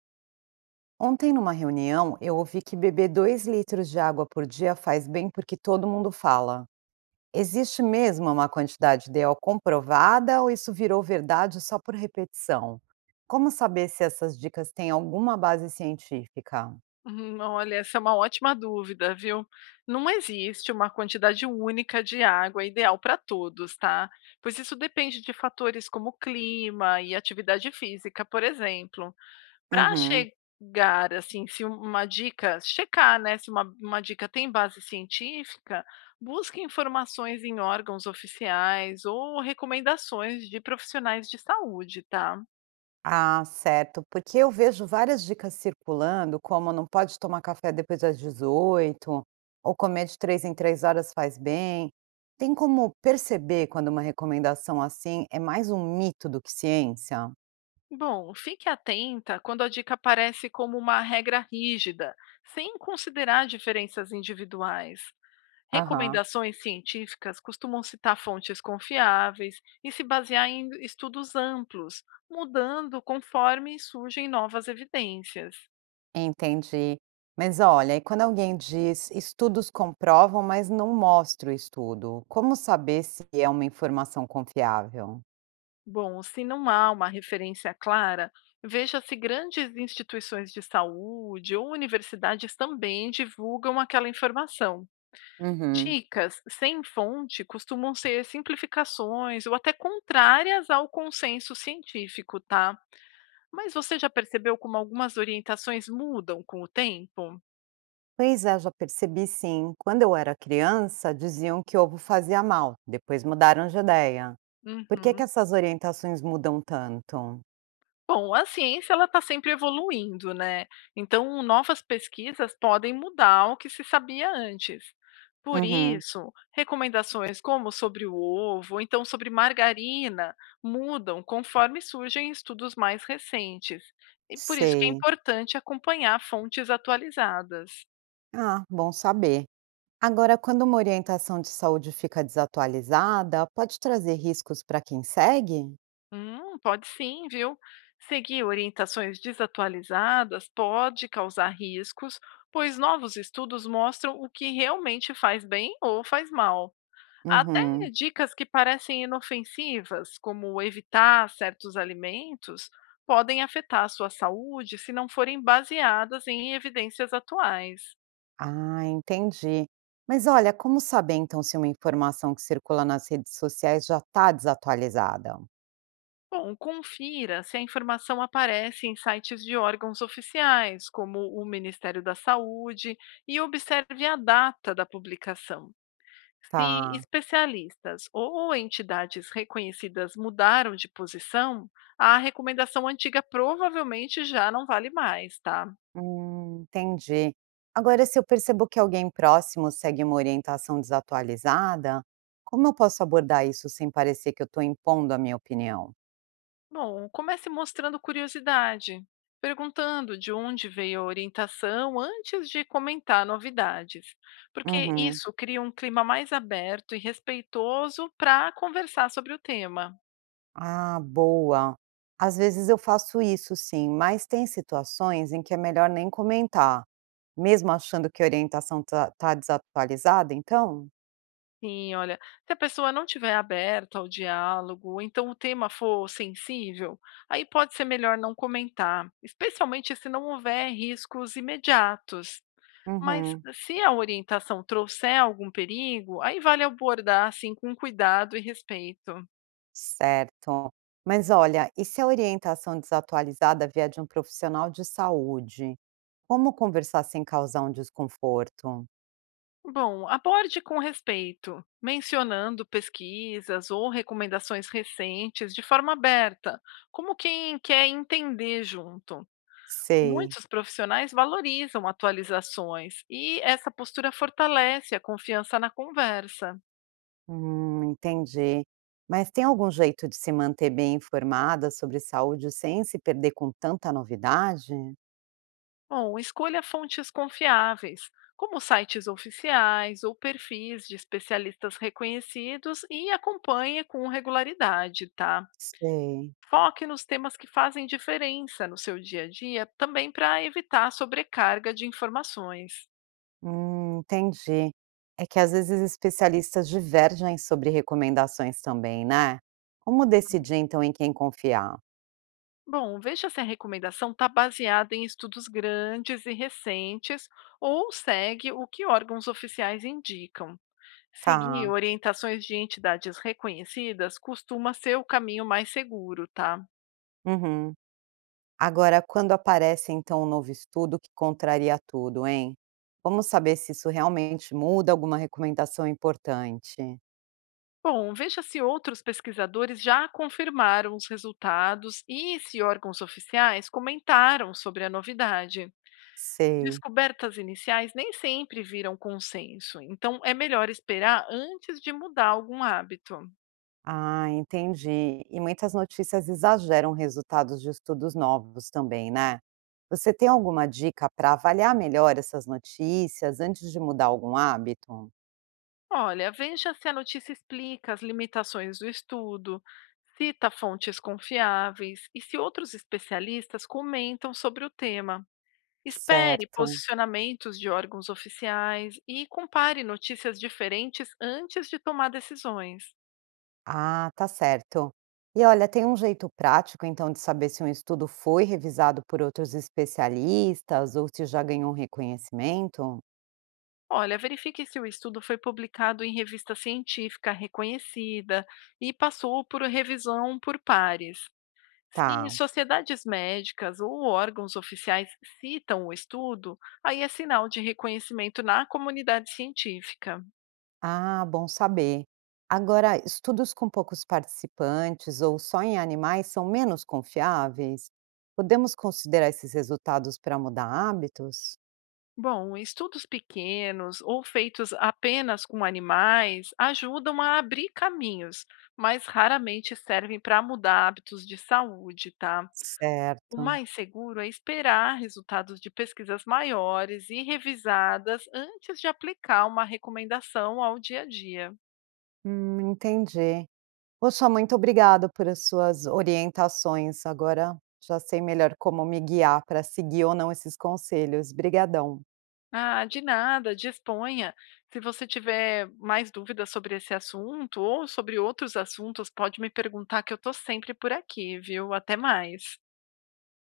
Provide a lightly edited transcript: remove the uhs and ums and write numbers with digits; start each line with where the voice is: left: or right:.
right: Ontem, numa reunião, eu ouvi que beber 2 litros de água por dia faz bem porque todo mundo fala. Existe mesmo uma quantidade ideal comprovada ou isso virou verdade só por repetição? Como saber se essas dicas têm alguma base científica?
left: Olha, essa é uma ótima dúvida, viu? Não existe uma quantidade única de água ideal para todos, tá? Pois isso depende de fatores como clima e atividade física, por exemplo. Para
right: Uhum.
left: chegar, assim, se uma dica, checar, né, se uma dica tem base científica, busque informações em órgãos oficiais ou recomendações de profissionais de saúde, tá?
right: Ah, certo, porque eu vejo várias dicas circulando, como não pode tomar café depois das 18 ou comer de 3 em 3 horas faz bem. Tem como perceber quando uma recomendação assim é mais um mito do que ciência?
left: Bom, fique atenta quando a dica aparece como uma regra rígida, sem considerar diferenças individuais.
right: Aham.
left: Recomendações científicas costumam citar fontes confiáveis e se basear em estudos amplos, mudando conforme surgem novas evidências.
right: Entendi. Mas olha, e quando alguém diz estudos comprovam, mas não mostra o estudo, como saber se é uma informação confiável?
left: Bom, se não há uma referência clara, veja se grandes instituições de saúde ou universidades também divulgam aquela informação.
right: Uhum.
left: Dicas sem fonte costumam ser simplificações ou até contrárias ao consenso científico, tá? Mas você já percebeu como algumas orientações mudam com o tempo?
right: Pois é, já percebi sim. Quando eu era criança, diziam que ovo fazia mal, depois mudaram de ideia. Por que que
left: Uhum.
right: essas orientações mudam tanto?
left: Bom, a ciência ela está sempre evoluindo, né? Então, novas pesquisas podem mudar o que se sabia antes. Por
right: Uhum,
left: isso, recomendações como sobre o ovo, ou então sobre margarina, mudam conforme surgem estudos mais recentes. E por isso que é
right: sei.
left: importante acompanhar fontes atualizadas.
right: Ah, bom saber. Agora, quando uma orientação de saúde fica desatualizada, pode trazer riscos para quem segue?
left: Pode sim, viu? Seguir orientações desatualizadas pode causar riscos, pois novos estudos mostram o que realmente faz bem ou faz mal. Até
right: Uhum.
left: dicas que parecem inofensivas, como evitar certos alimentos, podem afetar a sua saúde se não forem baseadas em evidências atuais.
right: Ah, entendi. Mas olha, como saber então se uma informação que circula nas redes sociais já está desatualizada?
left: Bom, confira se a informação aparece em sites de órgãos oficiais, como o Ministério da Saúde, e observe a data da publicação. Se
right: Tá.
left: especialistas ou entidades reconhecidas mudaram de posição, a recomendação antiga provavelmente já não vale mais, tá?
right: Entendi. Agora, se eu percebo que alguém próximo segue uma orientação desatualizada, como eu posso abordar isso sem parecer que eu estou impondo a minha opinião?
left: Bom, comece mostrando curiosidade, perguntando de onde veio a orientação antes de comentar novidades, porque
right: Uhum.
left: isso cria um clima mais aberto e respeitoso para conversar sobre o tema.
right: Ah, boa. Às vezes eu faço isso, sim, mas tem situações em que é melhor nem comentar, mesmo achando que a orientação está desatualizada, então?
left: Sim, olha, se a pessoa não tiver aberta ao diálogo, ou então o tema for sensível, aí pode ser melhor não comentar, especialmente se não houver riscos imediatos. Mas
right: Uhum.
left: se a orientação trouxer algum perigo, aí vale abordar assim com cuidado e respeito.
right: Certo. Mas olha, e se a orientação desatualizada vier de um profissional de saúde? Como conversar sem causar um desconforto?
left: Bom, aborde com respeito, mencionando pesquisas ou recomendações recentes de forma aberta, como quem quer entender junto.
right: Sei.
left: Muitos profissionais valorizam atualizações e essa postura fortalece a confiança na conversa.
right: Entendi. Mas tem algum jeito de se manter bem informada sobre saúde sem se perder com tanta novidade?
left: Bom, escolha fontes confiáveis, como sites oficiais ou perfis de especialistas reconhecidos e acompanhe com regularidade, tá?
right: Sei.
left: Foque nos temas que fazem diferença no seu dia a dia, também para evitar sobrecarga de informações.
right: Entendi. É que às vezes especialistas divergem sobre recomendações também, né? Como decidir então em quem confiar?
left: Bom, veja se a recomendação está baseada em estudos grandes e recentes ou segue o que órgãos oficiais indicam. Seguir
right: Tá.
left: orientações de entidades reconhecidas costuma ser o caminho mais seguro, tá?
right: Uhum. Agora, quando aparece então um novo estudo que contraria tudo, hein? Vamos saber se isso realmente muda alguma recomendação importante.
left: Bom, veja se outros pesquisadores já confirmaram os resultados e se órgãos oficiais comentaram sobre a novidade.
right: Sei.
left: Descobertas iniciais nem sempre viram consenso, então é melhor esperar antes de mudar algum hábito.
right: Ah, entendi. E muitas notícias exageram resultados de estudos novos também, né? Você tem alguma dica para avaliar melhor essas notícias antes de mudar algum hábito?
left: Olha, veja se a notícia explica as limitações do estudo, cita fontes confiáveis e se outros especialistas comentam sobre o tema. Espere
right: Certo.
left: posicionamentos de órgãos oficiais e compare notícias diferentes antes de tomar decisões.
right: Ah, tá certo. E olha, tem um jeito prático, então, de saber se um estudo foi revisado por outros especialistas ou se já ganhou um reconhecimento?
left: Olha, verifique se o estudo foi publicado em revista científica reconhecida e passou por revisão por pares. Se
right: Tá.
left: sociedades médicas ou órgãos oficiais citam o estudo, aí é sinal de reconhecimento na comunidade científica.
right: Ah, bom saber. Agora, estudos com poucos participantes ou só em animais são menos confiáveis? Podemos considerar esses resultados para mudar hábitos?
left: Bom, estudos pequenos ou feitos apenas com animais ajudam a abrir caminhos, mas raramente servem para mudar hábitos de saúde, tá? O
right: Certo.
left: mais seguro é esperar resultados de pesquisas maiores e revisadas antes de aplicar uma recomendação ao dia a dia.
right: Entendi. Poxa, muito obrigada por as suas orientações. Agora já sei melhor como me guiar para seguir ou não esses conselhos. Obrigadão.
left: Ah, de nada, disponha. Se você tiver mais dúvidas sobre esse assunto ou sobre outros assuntos, pode me perguntar que eu estou sempre por aqui, viu? Até mais.